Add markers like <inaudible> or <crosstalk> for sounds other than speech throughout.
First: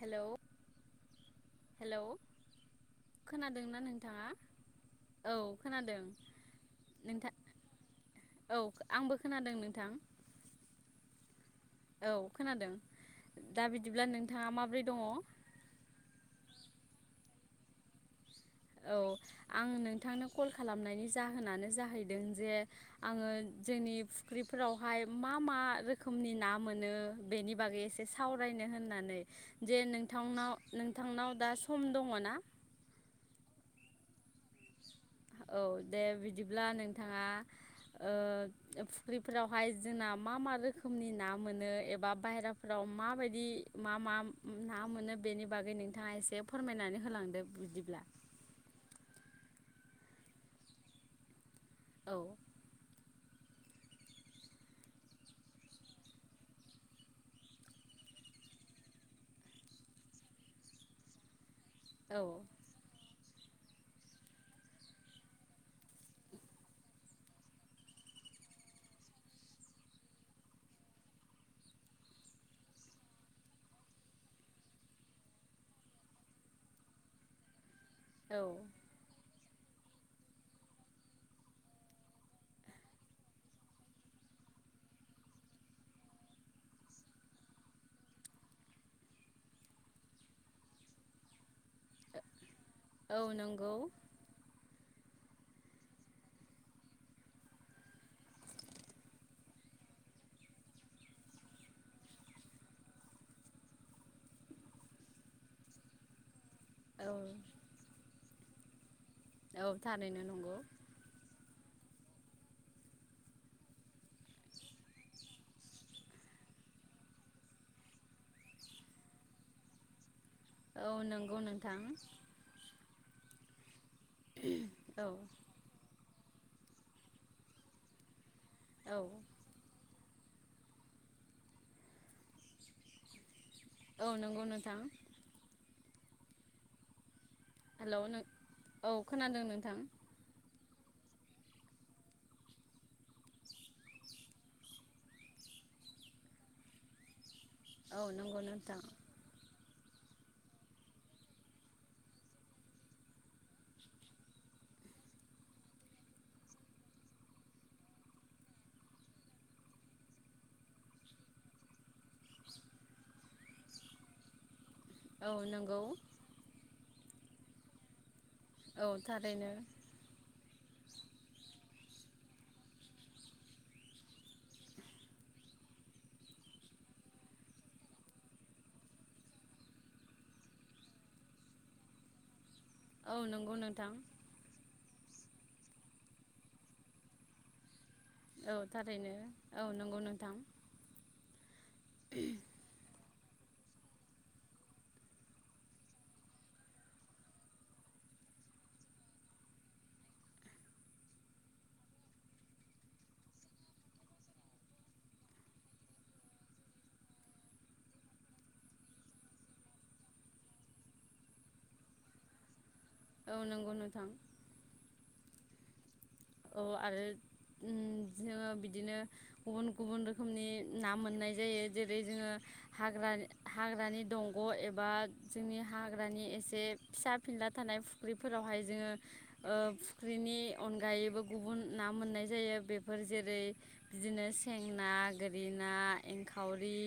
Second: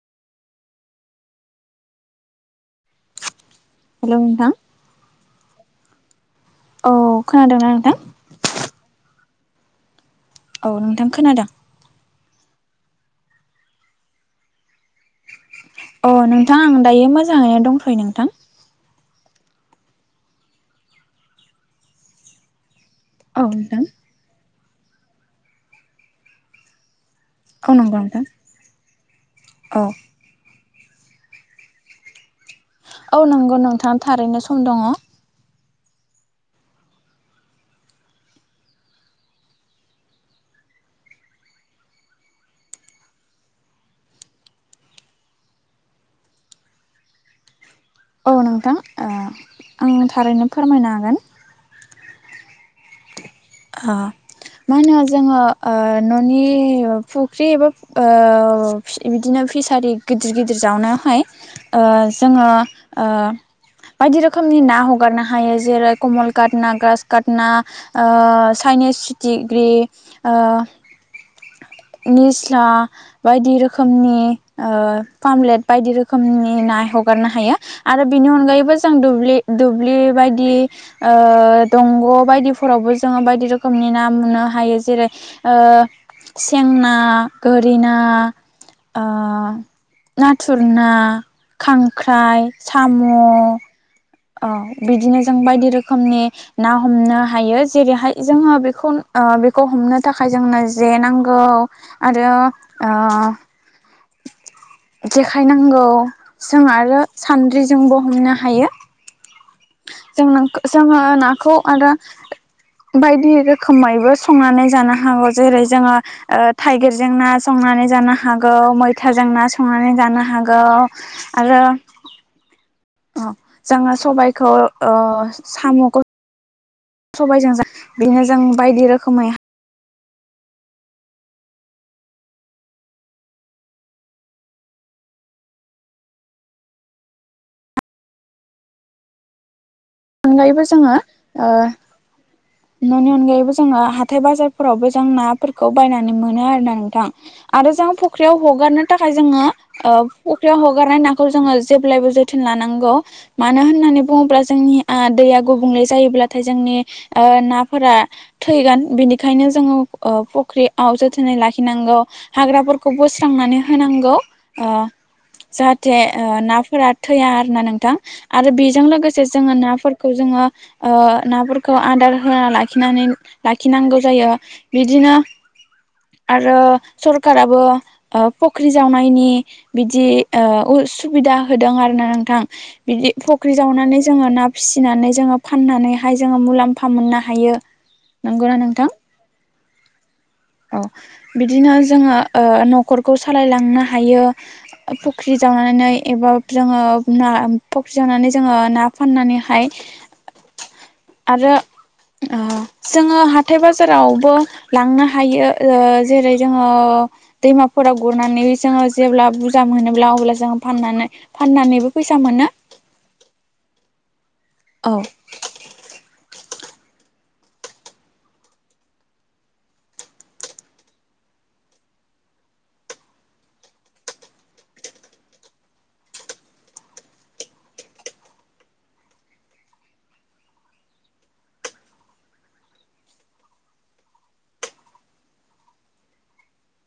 Hello hello. खोनादोंना hello नोंथाङा नोंथां औ खोनादों। औ नोंथां खोनादोंना नोंथां? औ आंबो खोनादों नोंथां। औ नोंथां खोनादों? औ खोनादों दा बिदिब्ला नोंथाङा माब्रै दङ? अ नोंथां आं दायो मोजाङैनो दंथ'यो नोंथां। औ आं नोंथांनो कल खालामनायनि जाहोनानो जाहैदों जे आङो औ नोंथां जोंनि फुख्रिफोरावहाय मा मा रोखोमनि ना मोनो बेनि औ बागै नंगौ एसे नोंथां सावरायनो होननानै औ जे नों नोथांनाव नोंथांनाव दा सम दङ ना औ नंगौ नोंथाङा थारैनो सम दङ औ दे बिदिब्ला नोंथाङा ओ फुख्रिफोरावहाय जोंना मा मा रोखोमनि ना मोनो एबा बायेरा राव माबायदि मा मा ना मोनो बेनि बागै नोंथाङा एसे फोरमायनानै होलांदों बिदिब्ला। औ नोंथां आं थारैनो फोरमायनो हागोन। औ ओ मा होनो जोङो न'नि फुख्रि एबा ओ बिदिनो फिसारि गिदिर गिदिर जावनोहाय औ जोङो ओ बायदि रोखोमनि ना हगारनो हायो जेरै कमल काट ना ग्रास काट ना ओ चाइनिस चिटिग्रि निस्ला बायदि रोखोमनि पामलेट बायदि रोखोमनि ना हगारनो हायो। आरो बिनि औ अनगायैबो जों दुब्लि बायदि ओ दंग' बायदिफोरावबो जोङो बायदि रोखोमनि ना मोननो हायो जेरै ओ सेंना, गोरिना ओ नाथुर ना, खांख्राइ, साम' औ नंगौ औ बिदिनो जों बायदि रोखोमनि ना हमनो हायो जेरैहाय जोङो बेखौ बेखौ हमनो थाखाय जोंनो जे नांगौ। आरो ओ <inaudible> जेखाय नांगौ जों आरो औ सान्द्रिजोंबो हमनो हायो औ थारैनो जों नंगौ जोङो नाखौ आरो <inaudible> बायदि रोखोमैबो संनानै जानो हागौ जेरै जोङो थाइगिरजों ना संनानै जानो हागौ मैथाजों ना संनानै जानो हागौ औ नंगौ आरो नोंथां अ जोडों सबायाइखौ औ साम'खौ सबायजों ज बिदिनो जों बायदि औ रोखोमै औ नंगौ नोंथां हेल' औ खोनादों नोंथां अनगायैबो जोङो न'नि अनगायैबो जोङो हाथाय बाजारफोरावबो जों नाफोरखौ बायनानै मोनो आरोना नोंथां आरो जों औ फख्रियाव नंगौ नोंथां हगारनो थाखाय थाखाय जोङो फुख्रियाव हगारनाय नाखौ जोङो जेब्लायबो जोथोन लानांगौ मानो होननानै बुङोब्ला जोंनि दैया गुबुंले जायोब्लाथाय जोंनि नाफोरा थैगोन बिनिखायनो जोङो फुख्रियाव जोथोनै लाखिनांगौ हाग्राफोरखौ बोस्रांनानै होनांगौ ओ औ नंगौ जाहाथे ओ नाफोरा थैया आरो ना नोंथां आरो बेजों औ लोगोसे थारैनो जोङो नाफोर नाफोरखौ जोडों ओ खौ आदार होना लाखिनानै लाखिनांगौ जायो बिदिनो आरो सरखारराबो फुख्रि जावनायनि बिदि सुबिदा होदों आरो ना नोंथां बिदि औ फख्रि नंगौ नोंथां जावनानै जोङो ना फिसिनानै जोङो फाननानैहाय जोङो मुलाम्फा मोननो हायो। औ नंगौना नोंथां थारैनो औ नंगौ नोंथां औ बिदिनो जोङो न'खरखौ सालायलांनो हायो। फुख्रि जावनानै एबा जोङो ना फुख्रि जावनानै जोङो ना फाननानैहाय <inaudible> आरो जोङो हाथथाय बाजारावबो लांनो हायो जेरै जोङो दैमाफोराव गुरनानै जोङो जेब्ला बुरजा मोनोब्ला अब्ला जोङो फाननानै फाननानैबो फैसा मोनो। औ नंगौ नोंथां। औ औ आरो जोङो बिदिनो गुबुन गुबुन रोखोमनि ना मोननाय जायो जेरै जोङो हाग्रा हाग्रानि दंग' एबा जोंनि हाग्रानि एसे फिसा फिनला थानाय फुख्रिफोरावहाय जोङो ओ फुख्रिनि अनगायैबो गुबुन ना मोननाय जायो बेफोर जेरै बिदिनो सेंनाा गोरि ना एंखावरि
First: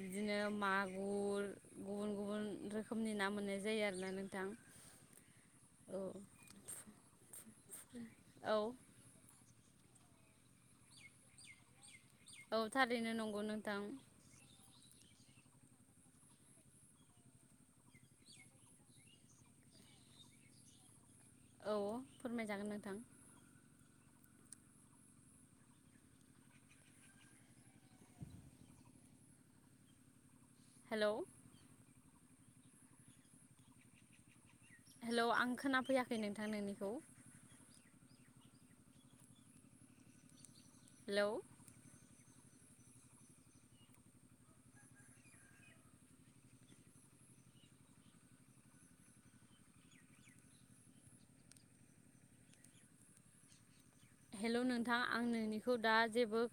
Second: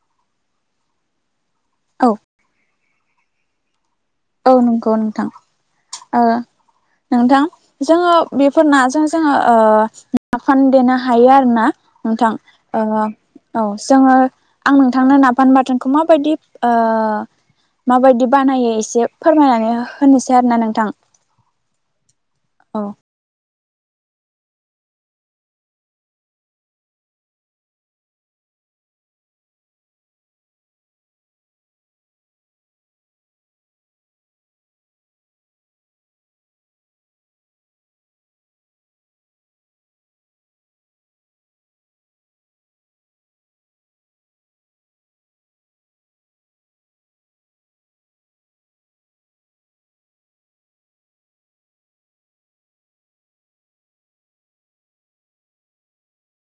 बिदिनो मागुर गुबुन औ गुबुन रोखोमनि ना मोननाय जायो आरोना नों औ नंगौ नोंथां नोंथां जोङो औ बेफोरना जों जोङो नाफाम देनो हायो आरो ना। नोंथां औ थारैनो नंगौ औ नोंथां जोङो आं नोंथांनो नाफान बाथोनखौ ओ माबायदि माबायदि बानायो एसे फोरमायनानै होनोसै आरोना नोंथां। औ फोरमायजागोन औ नोंथां। हेल' हेल' आं खोनाफैयाखै नोंथां नोंनिखौ? हेलौ हेल' नोंथां आं नोंनिखौ दा जेबो